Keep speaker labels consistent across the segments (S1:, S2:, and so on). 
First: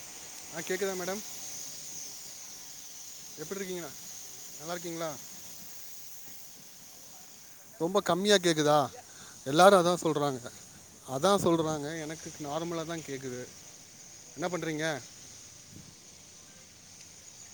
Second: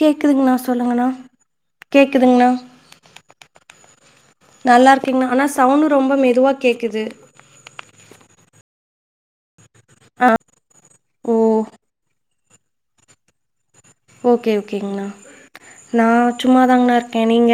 S1: கேக்குதுங்ணா
S2: ஆ கேட்குதா
S1: சொல்லுங்கண்ணா கேக்குதுங்ணா
S2: எப்பிடி இருக்கீங்க நல்லா இருக்கீங்ளா
S1: அண்ணா அண்ணா சவுண்டு ரொம்ப மெதுவா கேக்குது
S2: ரொம்ப கம்மியா கேட்குதா எல்லாரும் அதான்
S1: ஆ
S2: சொல்றாங்க இப்ப
S1: ஓ
S2: அதான் சொல்றாங்க எனக்கு நார்மலா தான் கேட்குது என்ன
S1: ஓகே
S2: பண்ணுறீங்க
S1: ஓகேங்கண்ணா நான் சும்மாதாங்கண்ணா இருக்கேன் நீங்க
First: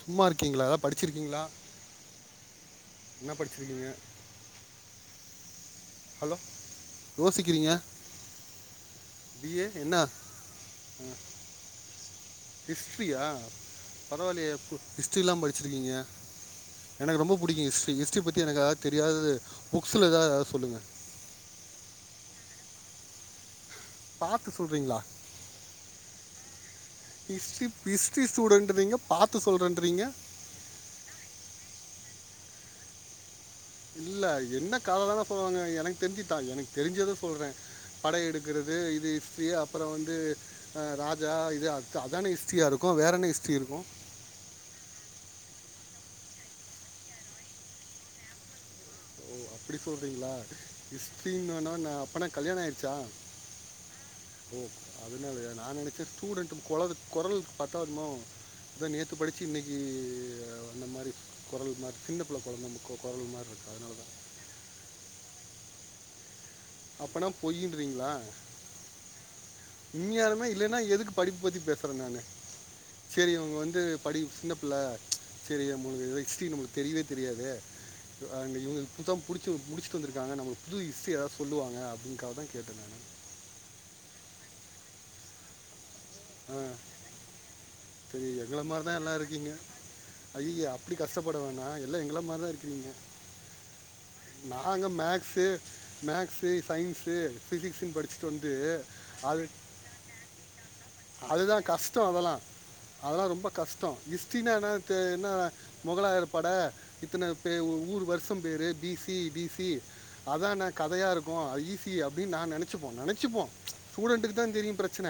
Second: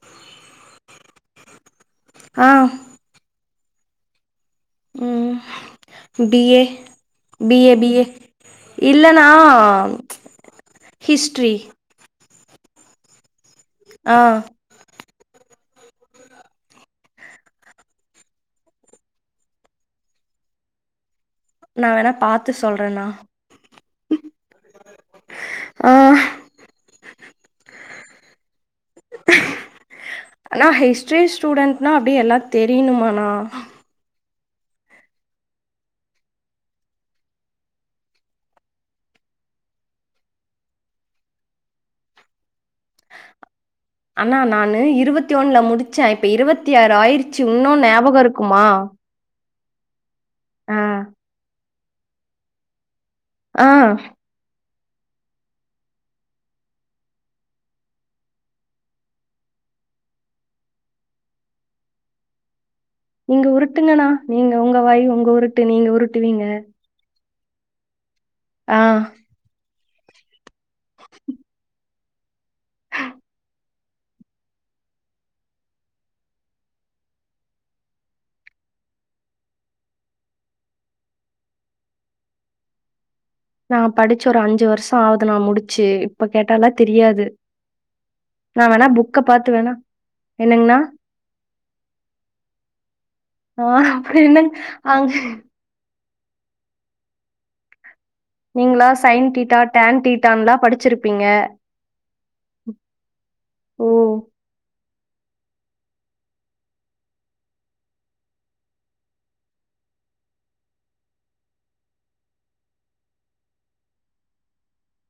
S2: சும்மா இருக்கீங்களா எதா படிச்சிருக்கீங்களா
S1: ஆ
S2: என்ன படிச்சி இருக்கீங்க
S1: ம் B A B A B A இல்லன்னா
S2: பிஏ என்ன
S1: ஹிஸ்ட்ரி
S2: ஹிஸ்ட்ரியா
S1: ஆ
S2: பரவாயில்லையே ஹிஸ்ட்ரியிலாம் படிச்சிருக்கீங்க எனக்கு ரொம்ப புடிக்கும் ஹிஸ்ட்ரி ஹிஸ்ட்ரி பற்றி எனக்கு அதாவது தெரியாதது புக்ஸில் எதாவது சொல்லுங்க
S1: நான் வேணா பாத்து சொல்றேன்னா
S2: பார்த்து சொல்றீங்களா
S1: ஆ
S2: ஹிஸ்ட்ரி ஹிஸ்ட்ரி ஸ்டூடெண்டட் இன்றீங்க பாத்து சொல்றேன்றீங்க
S1: ஆண்ணா ஹிஸ்ட்ரி ஸ்டூடெண்டட்னா அப்டே எல்லாம் தெரியனுமாண்ணா
S2: இல்ல என்ன கதலாதான் சொல்லுவாங்க எனக்கு தெரிஞ்சு தான் எனக்கு தெரிஞ்சதான் சொல்றேன் படை எடுக்கிறது இது ஹிஸ்ட்ரி அப்பறம் வந்து ஆ ராஜா இது அது அதானே ஹிஸ்ட்ரியியா இருக்கும் வேற என்ன ஹிஸ்ட்ரி இருக்கும்
S1: ஆண்ணி நானு இருபத்தி ஒண்ணுல முடிச்சேன் இப்ப இருபத்தி ஆறு ஆயிருச்சு இன்னும் ஞாபகம் இருக்குமா
S2: ஓ அப்டி சொல்றீங்களா
S1: ஆ,
S2: ஹிஸ்டரினுன்னா நான் அப்பனா கல்யாணம் ஆயிடுச்சா
S1: ஆ
S2: ஓ அதனாலயா நான் நினைச்சேன் ஸ்டூடெண்ட் கொரலு கொரலுக்கு பத்தாதுமோ அதான் நேற்று படிச்சு இன்னிக்கி அந்த மாரி குரல் மாரி சின்னப்பிள்ளை கொழந்த குரல்
S1: நீங்க
S2: மாரி இருக்கு
S1: உருட்டுங்கண்ணா நீங்க உங்க வாய் உங்க உருட்டு நீங்க உருட்டுவீங்க
S2: அப்பனா பொயின்றீங்களா
S1: ஆ
S2: உண்மையாலுமே இல்லன்னா எதுக்கு படிப்பு பற்றி பேசுறேன் நானு சேரி அவங்க வந்து படி சின்ன பிள்ள செரி நம்மளுக்கு ஹிஸ்ட்ரி நம்மளுக்கு தெரியவே தெரியாதே ஆ இவங்க இப்பதா புடிச்சுட்டு முடிச்சிட்டு வந்துருக்காங்க நமக்கு புது ஹிஸ்ட்ரி ஏதாது சொல்லுவாங்க அப்டிங்காத தான் கேட்டேன் நான்
S1: நான் படிச்ச ஒரு அஞ்சு வருஷம் ஆகுது நான் முடிச்சு இப்ப கேட்டாலா தெரியாது
S2: செரி எங்கள
S1: நான் வேணா
S2: மார்தான் எல்லாம்
S1: புக்க பாத்து
S2: இருக்கீங்க
S1: வேணா
S2: ஐய்யய்ய
S1: என்னங்கண்ணா?
S2: அப்டி கஷ்டப்பட வேண்ணா எல்லாம் எங்கள மார்தான் இருக்கிறீங்க
S1: ஆ அப்புறம் என்னங்க?
S2: நாங்க
S1: அங்க
S2: மேக்ஸு மேக்ஸ்சு சயின்ஸ்சூ பிசிக்ஸ்சு படிச்சு வந்து
S1: நீங்களா சைன்
S2: அது
S1: தீட்டா, டான் தீட்டான்லாம் படிச்சிருப்பீங்க.
S2: அதுதான் கஷ்டம் அதெல்லாம் அதெல்லாம் ரொம்ப
S1: ஓ!
S2: கஷ்டம் ஹிஸ்ட்ரிநா தே என்ன முகலாயர் பட இத்தனை பே ஊரு வருஷம் பேரு பிசி பிசி அதான் நான் கதையா இருக்கும் அது ஈஸி அப்டின்னு நான் நினச்சிப்போம் நினச்சிப்போம் ஸ்டூடெண்ட்டுக்கு தான் தெரியும் பிரச்சன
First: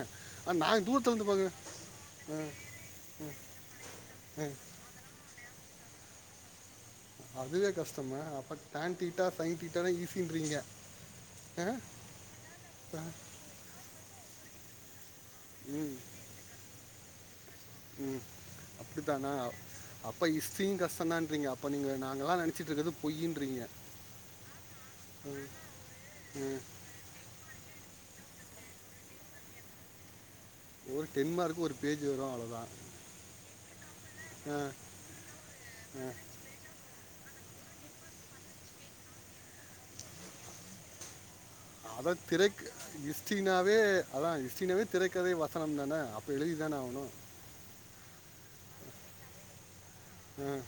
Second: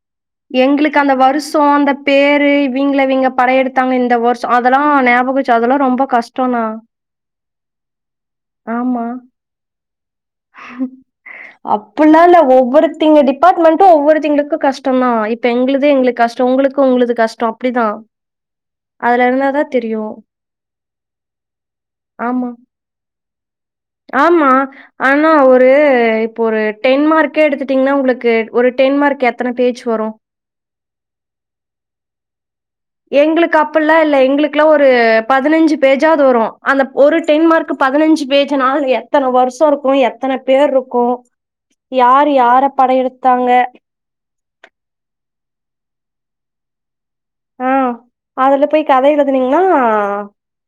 S1: எங்களுக்கு அந்த வருஷோ அந்த பேரு இவிங்கள விங்க படைய எடுத்தாங்க இந்த வருஷம் அதெல்லாம் ஞாபகச்சு அதெல்லாம் ரொம்ப கஷ்டம்னா
S2: அதுவே கஷ்டமா அப்ப டான் டீட்டா சைன் டீட்டாலா ஈசின்றீங்க
S1: அப்பல்லா இல்ல ஒவ்வொருத்தங்க டி டிபார்ட்மெண்ட்டும் ஒவ்வொருத்தங்களுக்கும் கஷ்ட்டந்தான் இப்ப எங்களுதே
S2: ம்
S1: எங்களுக்கு கஷ்டம் உங்களுக்கு உங்கள்து கஷ்டம்
S2: ம் அப்டிதானா
S1: தெரியு
S2: அப்ப ஹிஸ்ட்ரியு கஷ்டம் தான்றீங்க அப்ப நீ நாங்களாம்
S1: ஆமா
S2: நினைச்சிட்டு இருக்குறது பொய்யின்றிங்க
S1: ஆமா ஆனா ஒரு இப்போ
S2: ம்
S1: ஒரு டென் மார்கே எடுத்துட்டீங்னா உங்களுக்கு ஒரு டென் மார்க் எத்தன பேஜ் வரு
S2: ஒரு டென் மார்க் ஒரு பேஜ் வரு அவ்ளோதா
S1: எங்களுக் அப்பல்லா இல்ல எங்களுக்குலா ஒரு பதினஞ்சு பேஜாது வரு அந்த ஒரு டென் மார்க் பதினஞ்சு பேஜ்னா அதுல எத்தன வருஷ இருக்கு எத்தன பேர் இருக்கு
S2: அத
S1: யாரு
S2: திரக்
S1: யார படையெடுத்தாங்க
S2: இஸ்டினாவே அதா இஸ்டினாவே திரைகதை வசனம் தான அப்ப எழுதிதான ஆவணு
S1: ஆ அதுல போய் கத எழுதினீங்னா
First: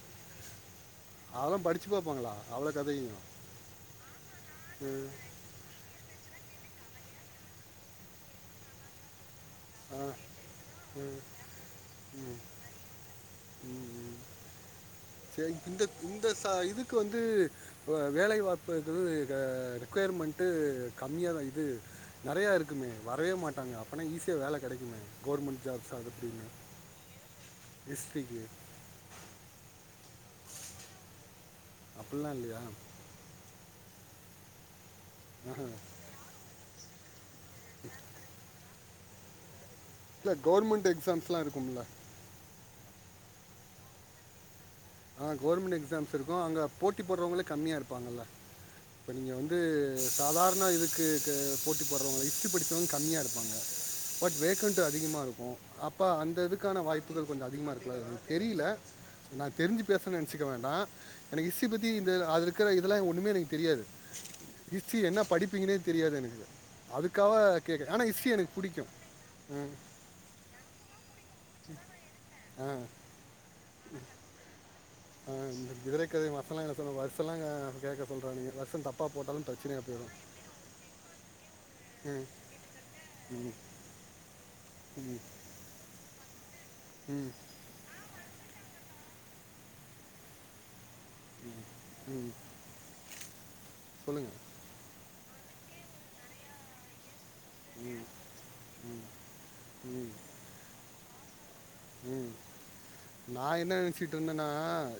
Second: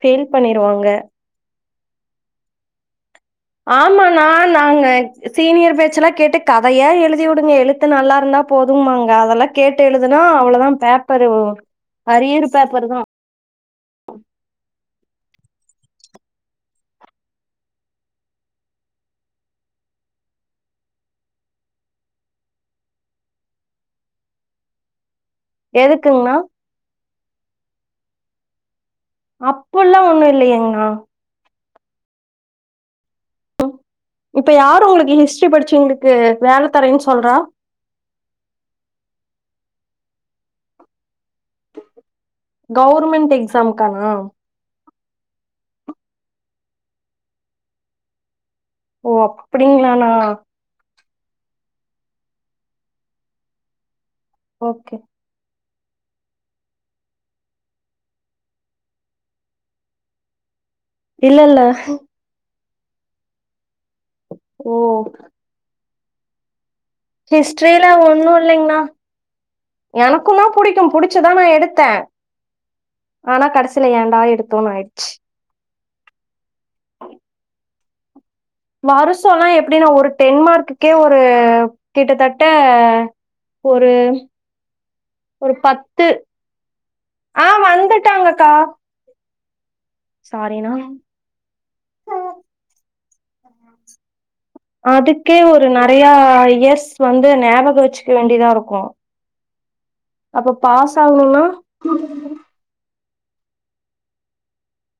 S1: ஃபெயில் பண்ணிருவாங்க
S2: அதெல்லா படிச்சு பாப்பாங்களா அவ்ள கதையு
S1: ஆமானா நாங்க ஸ் சீனியர் பேச்சுல்லா கேட்டு கதையா எலுதி விடுங்க எலுத்து நல்லா இருந்தா போதுங்மாங்க அதெல்லா கேட்டு
S2: அஹ்,
S1: எழுதுனா அவ்ளோதா பேப்பரு அரியறு பேப்பர் தா
S2: ம், ம். சரி இந்த இந்த ச இதுக்கு வந்து வேலை வாப்பும்பது ரெக்குயர்மெண்ட்டு கம்மியா தா இது நெறைய இருக்குமே வரயே மாட்டாங்க அப்பனா ஈஸியா வேல கெடைக்குமே கவர்மெண்ட் ஜாப்ஸ் அது
S1: எதுக்குங்ண்ணா
S2: அப்டினு டிஸ்ட்ரிக்கு
S1: அப்புல்லா ஒண்ணு இல்லயேங்ணா
S2: அப்புல்லா இல்லயா
S1: ம் இப்ப யாரு உங்களுக்கு ஹிஸ்ட்ரி படிச்சுவங்களுக்கு வேல தரேன் சொல்றா
S2: [unintelligible] இல்ல கவர்மெண்ட் எக்ஸாம்ஸ்லா இருக்கும்ல
S1: கவுர்மெண்ட் எக்ஸாம்கானா
S2: ஆ கவர்மெண்ட் எக்ஸாம்ஸ் இருக்கு அங்க போட்டி போடுறவங்களே கம்மியா இருப்பாங்கல்ல
S1: ஓ
S2: இப்ப நீங்க வந்து
S1: அப்டிங்களாண்ணா
S2: சாதாரண இதுக்கு க போட்டி போட்றவங்க ஹிஸ்டி படிச்சவங்க கம்மியா இருப்பாங்க பட் வேக்கண்ட்டு
S1: ஓகே
S2: அதிகமா இருக்கு அப்ப அந்த இதுக்கான வாய்ப்புகள் கொஞ்ச அதிகமா இருக்குல அத தெரியில தெரிஞ்சு பேசரன் நெனச்சிக்க வேண்டா
S1: இல்ல
S2: எனக்கு
S1: இல்ல
S2: இஸ்ஸி பத்தி இந்த அது இருக்கிற இதெல்லா ஒன்னுமே எனக்கு தெரியாது
S1: ஓ
S2: ஹிஸ்ட்ரி என்ன படிப்பீங்கனே தெரியாது எனக்கு அதுக்காக
S1: ஹிஸ்ட்ரில
S2: கேட்க ஆனால் ஹிஸ்ட்ரி
S1: ஒண்ணு
S2: எனக்கு
S1: இல்லங்ண்ணா
S2: பிடிக்கும் ம்,
S1: எனக்கு தா புடிக்கு புடிச்சுதா நா எடுத்த
S2: அ
S1: ஆனா கடைசில ஏண்டா எடுத்தோன் ஆய்ச்சு
S2: ஆ இந்த கிதிரை கதை வருசல்லா எல சொல் வருசல்லா கேக்க சொல்றானுங்க
S1: வருஷோல்லா எப்டின்னா ஒரு டென்மார்க்குக்கே ஒரு
S2: ம்,
S1: கிட்டத்தட்ட ஒரு
S2: ம்
S1: ஒரு பத்து
S2: ம்
S1: ஆ வந்துட்டாங்கக்கா சாரி னா
S2: ம் சொல்லுங்க
S1: அதுக்கே ஒரு நெறைய இயர்ஸ் வந்து நியாபக வச்சுக்க வேண்டிதா இருக்கு
S2: ம்
S1: அப்ப பாஸ் ஆவுணுனா
S2: நா என்ன நெனச்சிட்டு இருந்தன்னா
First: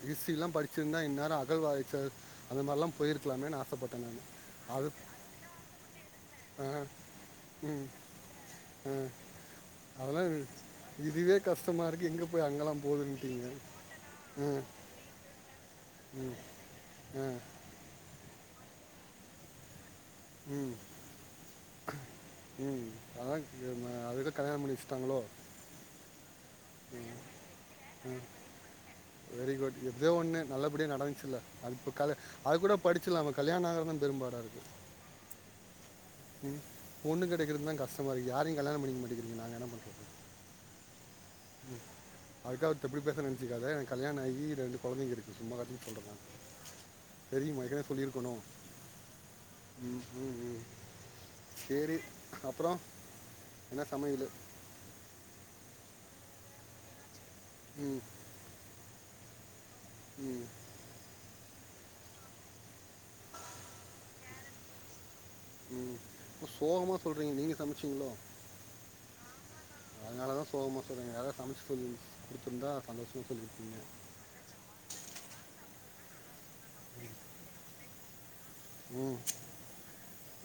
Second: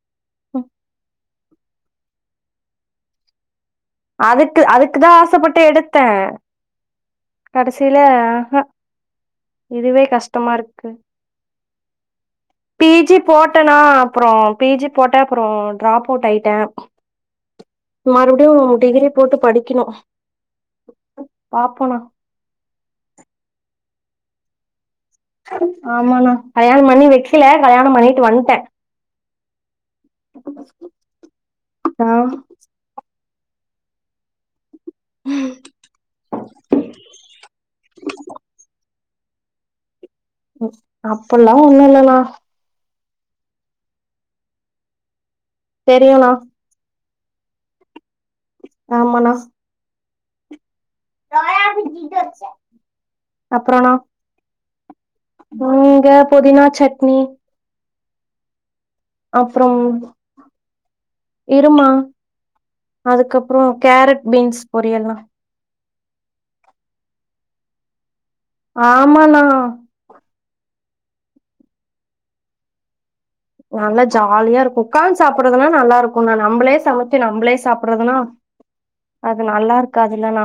S2: ஹிஸ்ட்ரில்லா படிச்சிருந்தா இந்நேரோ அகழ்வாய்ச்சர் அந்த மார்லாம் போயிருக்கலாமேனு ஆசப்பட்
S1: அதுக்கு அதுக்கு தா ஆசப்பட்டு எடுத்தேன்
S2: ஆ ம்
S1: கடசில ஆ
S2: அதெல்லா வி இதுவே கஷ்டமா இருக்கு எங்க போய் அங்கல்லா
S1: பீ ஜி போட்டனா அப்புறம் பீ ஜி ப் போட்ட அப்புறம் ட்ராப் அவுட் அயிட்டேன்
S2: ஆ
S1: மறுபடியும் டிகிரி போட்டு படிக்கணும்
S2: ம்
S1: பாப்போனா
S2: ம் அதான் அதுக்கு தான் கல்யாணம் பண்ணி வச்சுட்டாங்களோ
S1: ஆமாணா கல்யாணம் பண்ணி வெக்கல கல்யாணம் பண்ணிட்டு வந்ட்ட
S2: வெரி குட் எப்டியோ ஒண்ணு நல்லபடியா நடந்துச்சுல அதுக்கு
S1: ஆ
S2: பி அது கூட படிச்சில்லாம கல்யாண மாகுறது தா பெரும் பாடாருக்கு
S1: ம்
S2: ம் பொண்ணு கெடைக்கிறது தா கஸ்டமா இருக் யாரையும் கல்யாணம் பண்ணிக்க மாட்டேங்கிறீங்க நாங்க என்ன பண்றது
S1: அப்பல்லா ஒண்ணு இல்லன்னா
S2: அதுக்காக இப்டி பேசுறனு நெனச்சுக்காத எனக்கு கல்யாண ஆகி ரெண்டு கொழந்தைங்க இருக்கு சும்மா காட்டியு சொல்ற நானு
S1: தெரியுண்ணா
S2: தெரியுமா ஏற்கனவே சொல்லி இருக்கனோ
S1: ஆமாண்ணா
S2: ம் ம் ம் சேரி அப்புறம் என்ன
S1: அப்புறண்ணா
S2: சமயலு
S1: இங்க பொதினா சட்னி
S2: ம்
S1: அப்புறம்
S2: ம்
S1: இருமா அதுக்கப்புறம் கேரட் பீன்ஸ் பொரியல்ணா
S2: சோகமா சொல்றீங்க நீங்க சமைச்சீங்களோ
S1: ஆமாண்ணா
S2: அதனால தான் சோகமா சொல்றீங்க யாரா சமைச்சு குடுத்துருந்தா சந்தோஷமா சொல்லிருப்பிங்க
S1: நல்லா ஜாலியா இருக்கும் உக்காந்து சாப்றதுனா நல்லா இருக்கும் ணா நம்மளே சமைச்சு நம்மளே சாப்பிடறதுனா
S2: ம்
S1: அது நல்லா இருக்காதுல்லணா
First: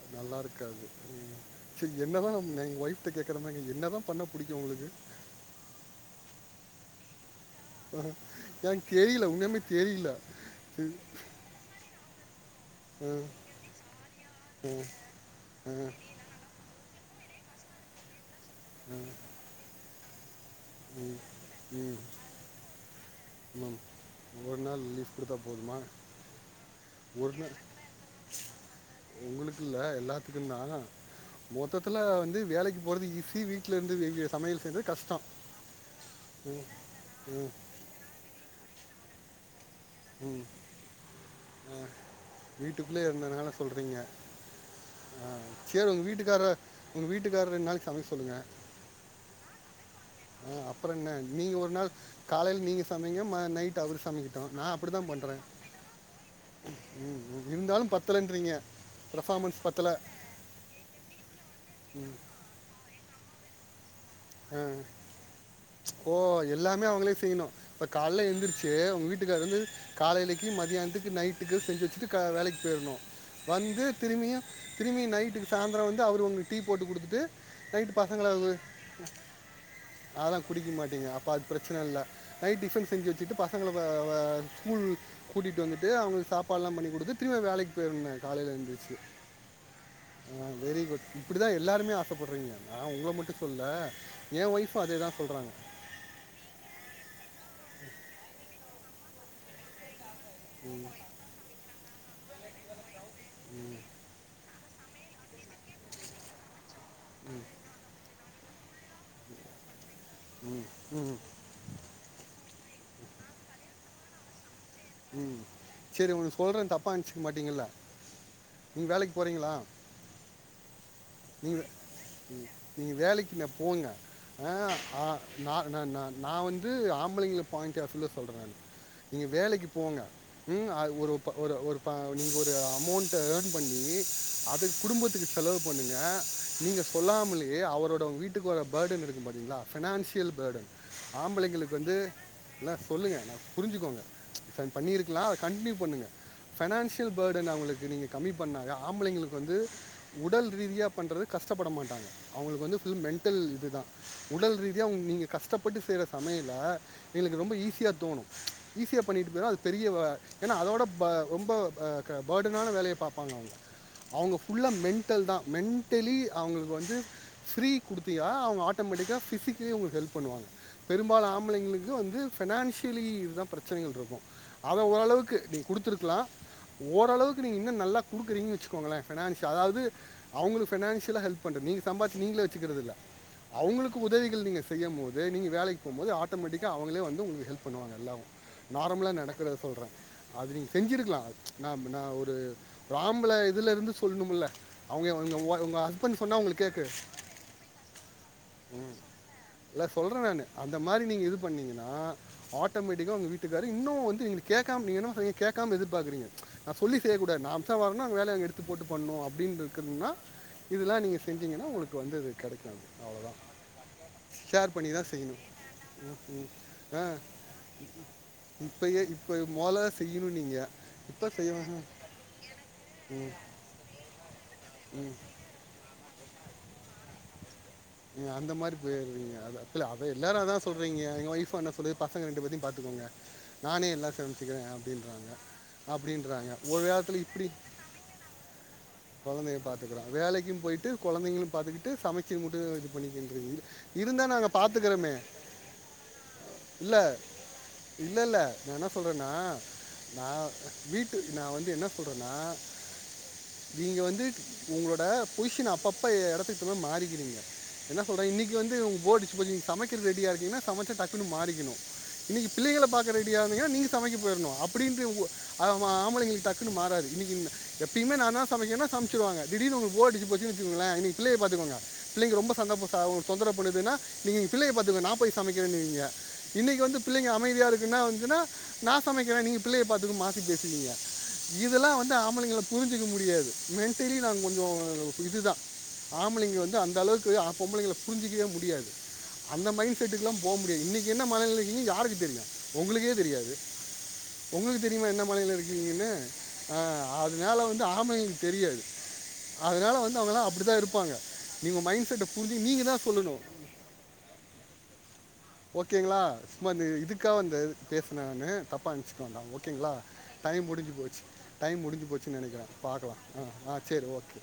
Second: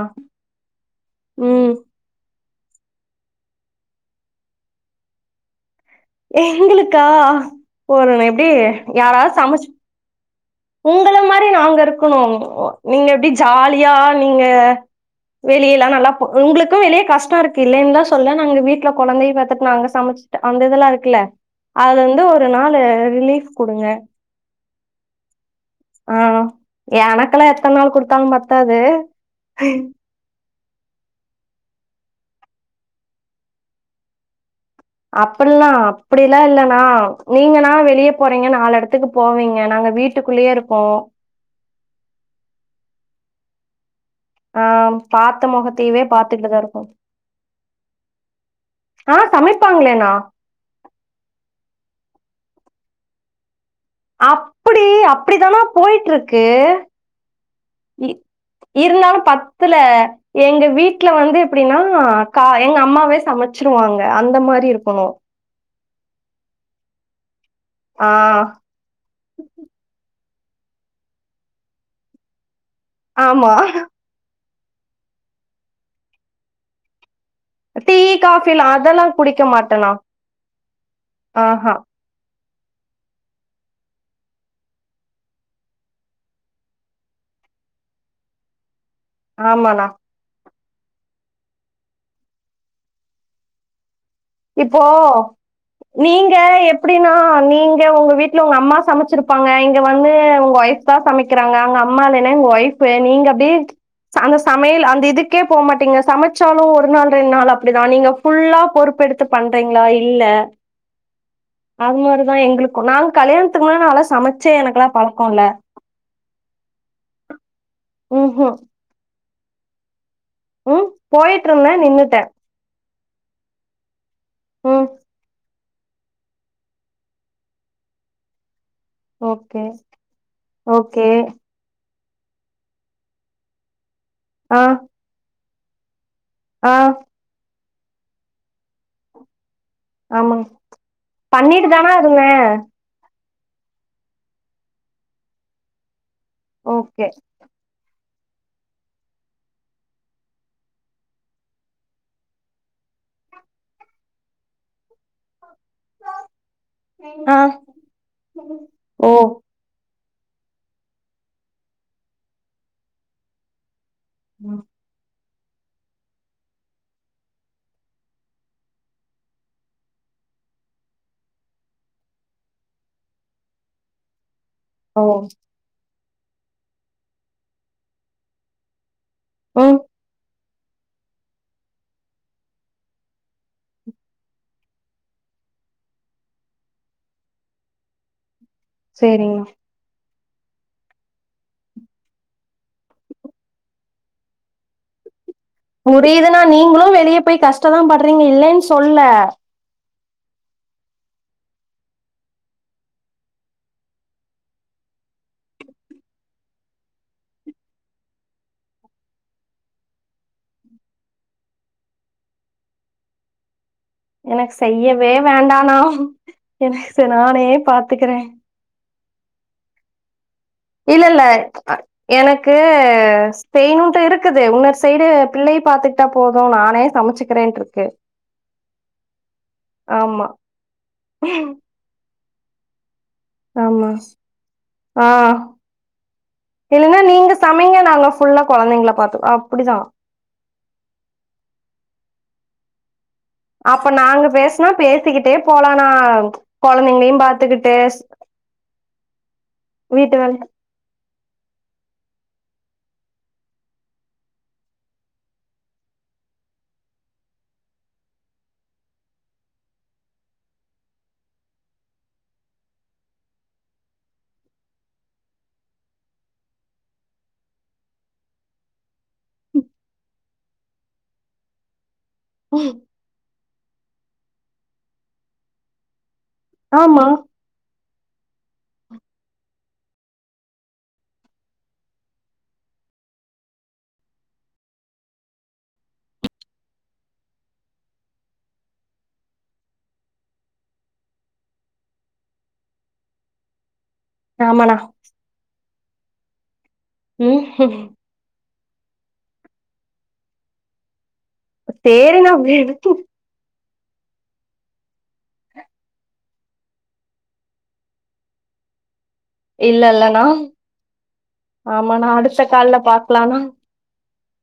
S1: ம்
S2: என்னதா எங்க ஒய்ஃப்கிட்ட கேக்குறமாறி கேக் என்னதான் பண்ண புடிக்கும் உங்களுக்கு
S1: எங்களுக்கா போற எப்படி
S2: எனக்கு தெரியல
S1: யாராவது
S2: உண்மையுமே
S1: சமைச்சு
S2: தெரியல சரி,
S1: உங்கள மாறி நாங்க இருக்கணும் நீங்க
S2: ம்
S1: எப்படி ஜாலியா நீங்க
S2: ஆ
S1: வெளியலாம் நல்லா உங்களுக்கும் வெளியே கஷ்டம் இருக்கு இல்லலைன்னுலாம் சொல்ல நாங்க வீட்டுல குழந்தைய பாத்துட்டு நாங்க சமச்சு அந்த இதெல்லாம் இருக்குல்ல
S2: ம்
S1: அதுல வந்து ஒரு நாலு ரிலீஃப்
S2: மேம்
S1: குடுங்க
S2: ஒரு நாள் ரிலீஃப் குடுத்தா போதுமா
S1: ஆ எனக்குல்லாம் எத்தன நாள் குடுத்தாலும் பத்தாது
S2: இதுனா மொத்தத்தில்ல வந்து வேலைக்கு போறது ஈசி வீட்டில இருந்து சமையல் செய்றது
S1: அப்ல்லாம் அப்படிலாம் இல்லணா
S2: ம்
S1: நீங்கன்னா வெளியே போறீங்க நாலு எடத்து த்துக்கு போவீங்க நாங்க வீட்டுக்குள்ளேயே இருப்போம்
S2: ஆ வீட்டுக்குள்ளயே இருந்தனால சொல்றீங்க
S1: ஆ
S2: ஆ
S1: பாத்த
S2: சேரி
S1: மொகத்தையவே
S2: உங்க வீட்டுக்கார
S1: பாத்துக்கிட்டுதா இருப்போ
S2: உங்க வீட்டுக்கார ரெண்டு நாளைக்கு சமைக்க சொல்லுங்க
S1: ஆ சமைப்பாங்களேண்ணா
S2: ஆ அப்புறம் என்ன நீங்க ஒரு நாள் காலைல நீங்க சமைங்க நைட் அவர் சமைக்கட்டும் நான்
S1: அப்டி
S2: அப்படி தான் பண்ணுறேன்
S1: அப்டிதாண்ணா போய்ட்டு இருக்கு
S2: ம் ம் இருந்தாலும் பத்தலைன்றீங்க
S1: இருந்தாலும்
S2: பர்ஃபார்மன்ஸ்
S1: பத்தல
S2: பத்தலை
S1: எங்க வீட்டுல வந்து எப்படின்னா கா எங்க அம்மாவே சமச்சிருவாங்க அந்த மாரி
S2: ஆ
S1: இருக்கணு
S2: ஓ எல்லாமே அவுங்ளே செய்யணு இப்ப
S1: ஆ,
S2: கால்ல எந்துருச் சு உங்க வீட்டுக்காரு வந்து காலைலக்கி மதியான்த்துக்கு நைட்டுக்கு செஞ்சு வச்சுட்டு க வேலைக்கு போயிர்னு
S1: ஆமா.
S2: வந்து திரும்பியு திரும்பியு நைட்டுக்கு சாந்தரொ வந்து அவரு உங்ளுக் டீ போட்டு குடுத்துட்டு
S1: டீ காஃபிலா அதெல்லா
S2: அதல்லா குடிக்க மாட்டீங்க அப்ப அது
S1: ஆஹா.
S2: ப்ரச்சன இல் ல நைட் டிஃபன் செஞ்சு வச்சுட்டு பசங்கள ஸ்கூல் கூட்டிட்டு வந்துட்டு அவுங்களுக் சாப்பாட்லா பண்ணி குடுத்து திரும்ப வேலக்கி போயர்னு காலைல எந்திர்ச்சு
S1: ஆமாண்ணா
S2: ஆ வெரி குட் இப்டிதா எல்லாருமே ஆசப்படுறீங்க நான உங்கள மட்டு சொல்ல என்
S1: இப்போ
S2: ஒய்ஃபும் அதே தான் சொல்கிறாங்க
S1: நீங்க எப்டினா நீங்க உங்க வீட்ல உங்க அம்மா சமச்சிருப்பாங்க இங்க வந்து ஒய்ஃப் தா சமைக்கிறாங்க அவுங்க அம்மா இல்லனா உங்க ஒய்ஃப்பு நீங்க அப்டி அந்த சமையல் அந்த இதுக் கே போ மாட்டீங்க சமச்சாலுமஒரு நாள் ரெண்டு நாள் அப்டிதா நீங்க ஃபுல்லா பொறுப்பெடுத் பண்றீங்ளா இல்ல
S2: ம்
S1: அது மாரிதா எங்ளுக்கு நாங் கல்யாணத்துக்கு முன்ன நால்லா சமச்சே எனக்குலா
S2: ம் செரி ஒன்னு சொல்றே தப்பா நென்ச்சிக்க மாட்டிங்கல
S1: ம் ம்
S2: நீங் வேலைக்கு போறீங்களா
S1: ம் போயிட்டு
S2: நீங்க
S1: இருந்தேன் நின்னுட்டேன்
S2: ம் நீங்க வேலைக்கு ந போங்க ஆ
S1: ம்
S2: ஆ நா ந ந நா வந்து ஆம்பளைங்ள பாயிண்ட் ஆஃப்ல சொல்றே நானு நீங்க
S1: ஓகே
S2: வேலைக்கு போங்க ம் அ
S1: ஓகே
S2: ஒரு ஒரு ஒரு ப நீங்க ஒரு அமௌண்ட் ட்ட எர்ன் பண்ணி
S1: ஆ
S2: அது குடும்பத்துக்கு செலவு பண்ணுங்க
S1: ஆ
S2: நீங்க சொல்லாமலேயே அவரோட உங் வீட்டுக்கு வர பர்டன் இருக்கு பாத்திங்ளா ஃபினான்ஷியல்
S1: ஆமாங்க
S2: பர்டன்
S1: பண்ணிட்டு
S2: ஆம்பளைங்களுக்கு
S1: தானா
S2: வந்து
S1: இருந்தேன்
S2: இன்ன சொல்லுங்க நா புருஞ்சுக்கோங்க பண்ணிருக்கலா கண்ட்னியூ பண்ணுங்க
S1: ஓகே
S2: ஃபெனான்சியல் பர்டன் அவுங்களுக்கு நீங்க கம்மி பண்ணாவே ஆம்பளைங்களுக்கு வந்து உடல் ரீதியா பண்றது கஷ்டப்பட மாட்டாங்க அவுங்களுக்கு வந்து ஃபுல் மென்டல் இதுதா உடல் ரீதியா அவுங் நீங்க கஷ்டப்பட்டு செய்ற சமையல
S1: ஆ
S2: எங்களுக் ரொம்ப ஈஸியா தோணு ஈஸியா
S1: ஓ
S2: பண்ணிட்டு போயிரோ பெரியவ ஏன்னா அதோட ரொம்ப பர்டனான வேலைய பாப்பாங்க அவுங்க அவுங்க
S1: ம்,
S2: ஃபுல்லா மென்டல் தா மென்டலி அவுங்களுக்கு வந்து ஃப்ரீ குடுத்தியா அவுங்க ஆட்டோமேட்டிக்கா ஃபிசிக்கலி உங்களுக்கு ஹெல்ப் பண்ணுவாங்க பெரும்பாலு ஆம்பளைங்களுக்கு வந்து ஃபெனான்ஷியலி இது தா ப்ரச்சனைகள் இருக்கு அத
S1: ஓ
S2: ஓரளவுக்கு நீங்க குடுத்துருக்லா ஓரளவுக்கு நீங்க இன்ன நல்லா குடுக்குறீங்க வச்சு க்கோங்களே ஃபெனான்சி
S1: ம்
S2: அதாவது அவுங்களுக் ஃபெனான்சியலா ஹெல்ப் பண்றது நீங்க சம்பாறிச்சு நீங்களே வச்சுக்கிறது இல்ல அவுங்களுக்கு உதவிகள் நீங்க செய்யம் போது நீங்க வேலைக்கு போகும்போது ஆட்டோமேட்டிக்கா அவுங்களே வந்து உங்களுக் ஹெல்ப் பண்ணுவாங்க எல்லாவு நார்மலா
S1: சரிங்க
S2: நடக்றத சொல்றே அது நீங்க செஞ்சிருகலா நா நா ஒரு ஆம்ப்ல இதுலர்ந்து சொல்ணும்ல அவுங்க அவுங்க
S1: புரியுதுணா நீங்ளு வெளிய போய் கஷ்ட தா படுறீங்க இல்லன்னு சொல்ல
S2: இல்ல சொல்றே நானு அந்த மாரி நீங்க இது பண்ணீங்கன்னா ஆட்டோமேட்டிக்கா உங்க வீட்டுக்காரு இன்னொ வந்து [unintelligible] கேக்காம நீங்க என்ன சொன்னிங்க கேக்காம எதிர்பாக்குறீங்க நா சொல்லி செய்ய கூடா து நாங்தா வர்னு அங்க வேல அவ்ங் எடுத்து போட்டு பண்ணு அப்டின்னு இருக்கனும்னா இதுல்லா நீங்க செஞ்சிங்கன்னா உங்களுக்கு வந்து இது கெடைக்கும் அவ்ளோதா
S1: எனக்கு செய்யவே வேண்டாண்ணா
S2: ம்.
S1: எனக்கு நானே பாத்துக்கறே
S2: இப்பையே இப்ப மொதல்ல செய்யணுனீங்க
S1: இல்ல இல்ல அ எனக்கு செய்ணுன்டு இருக் க்குது உன்னொரு சைடு பிள்ளைய பாத்துக்ட்டா போது நானே சமச்சுக்கிறேன்ட்ருக்கு
S2: நீங்க அந்த மாரி போயிற்றீங்க அது இல்ல அது
S1: ஆமா
S2: எல்லாரு அதா சொல்றீங்க எங்க ஒயிஃபு ஆன சொல்லி பசங்க ரெண்டு பேத்தியு பாத்துக்கோங்க நானே
S1: ஆமா
S2: எல்லா சம்ச்சுக்கறே
S1: ஆ
S2: அப்டின்ட்ருவாங்க அப்படின்றாங்க
S1: இல்லன்னா
S2: ஒருக்காலத்துல
S1: நீங்க
S2: இப்டி
S1: சமைங்க நாங்க ஃபுல்லா கொழந்தைங்கள பாத்து
S2: கொழந்தைய
S1: அப்டிதா
S2: பாத்துக்கலா வேலைக்கு போய்ட்டு கொழந்திங்களும் பாத்துகிட்டு சமச்சு முடி [unintelligible] பண்ணிக்கின்றீங்க
S1: அப்ப
S2: இருந்தா நாங்க
S1: பேசுனா
S2: பாத்துக்கறமே
S1: பேசிக்கிட்டே போலா நா
S2: இல்ல
S1: கொழந்தைங்களையு பாத்துக்கிட்டு ஸ்-
S2: இல்லல்ல நா என்ன சொல்றேன்னா
S1: வீட்டு
S2: நா
S1: வேல
S2: வீட்டு நா வந்து என்ன சொல்றேனா நீங்க வந்து உங்களோட பொய்ஷன் அப்பப்ப எடத்துக் தகுந்மாறி மாறிக்கிறீங்க என்ன சொல்றே இன்னைக்கு வந்து உங்க போரடிச்சு போச்சு நீங் சமைக்கிறது ரெடியா இருக்கீங்ன்னா சமச்சி டக்குன்னு மாறிக்கிணு இன்னைக்கு பிள்ளைங்கள பாக்க ரெடியானீங்ன்னா நீங்க சமைக்க போயிர்னு அப்படினு உங்க ஆமா ஆம்பளைங்களுக் டக்குனு மாறாது இன்னிக்கினில்ல எப்பியுமே நா தா சமைக்கணு சம்ச்சுருவாங்க திடீர்னு உங்களுக் போர் அடிச்சு போச்சுனு வெச்சுகோங்களே இன்னிக்கு பிள்ளைய பாத்துக்கோங்க பிள்ளைங்க ரொம்ப சண்ட போட்டாவோ உங் தொந்தரவு பண்ணுதுனா நீ பிள்ளைய பாத்துக்கோ நா போயி சமைக்கிறேனுவீங்க இன்னைக்கு வந்து
S1: ஆமா
S2: பிள்ளைங்க அமைதியா இருக்குன்னா வந்துனா நா சமைக்கிறே நீங்க பிள்ளைய பாத்துக்க மாத்தி பேசுவீங்க இதெல்லா வந்து ஆம்பளைங்கள புரிஞ்சுக்க முடியாது மென்டலி நாங் கொஞ்சொ இதுதா ஆம்பளைங்க வந்து அந்தளவுக்கு அ பொம்பளைங்கள புரிஞ்சுக்கிவே முடியாது அந்த மைண்ட் செட்டுக்குல்லா போ முடியாது இன்னைக்கு என்ன மனநிலை இக்கிங்கன் யாருக்கு தெரியு உங்களுக்கே தெரியாது
S1: ஆமாண்ணா
S2: உங்களுக்கு தெரியுமா என்ன மனநிலை இருக்கீங்கன்னு அ
S1: ம்
S2: அதுனால வந்து ஆம்பளைங்களுக் தெரியாது அதனால வந்து அவுங்களா அப்படித்தா இருப்பாங்க நீங்க மைண்ட் செட்ட
S1: சேரிண்ணா
S2: புரிஞ்சு நீங்கதா சொல்லணு ஓகேங்களா சும்மா இந்த இதுக்காக வந்து பேசுன நானு தப்பா நெனச் க வேண்டா
S1: இல்ல
S2: ஓகேங்களா
S1: இல்லண்ணா
S2: டைம் முடிஞ்சு போச்சு டைம் முடிஞ்சு
S1: ஆமாண்ணா
S2: போச்சுன்
S1: அடுத்த
S2: நெனைக்கிறே
S1: கால்ல
S2: பாக்கலா
S1: பாக்கலாண்ணா
S2: ஆ ஆ செரி ஓகே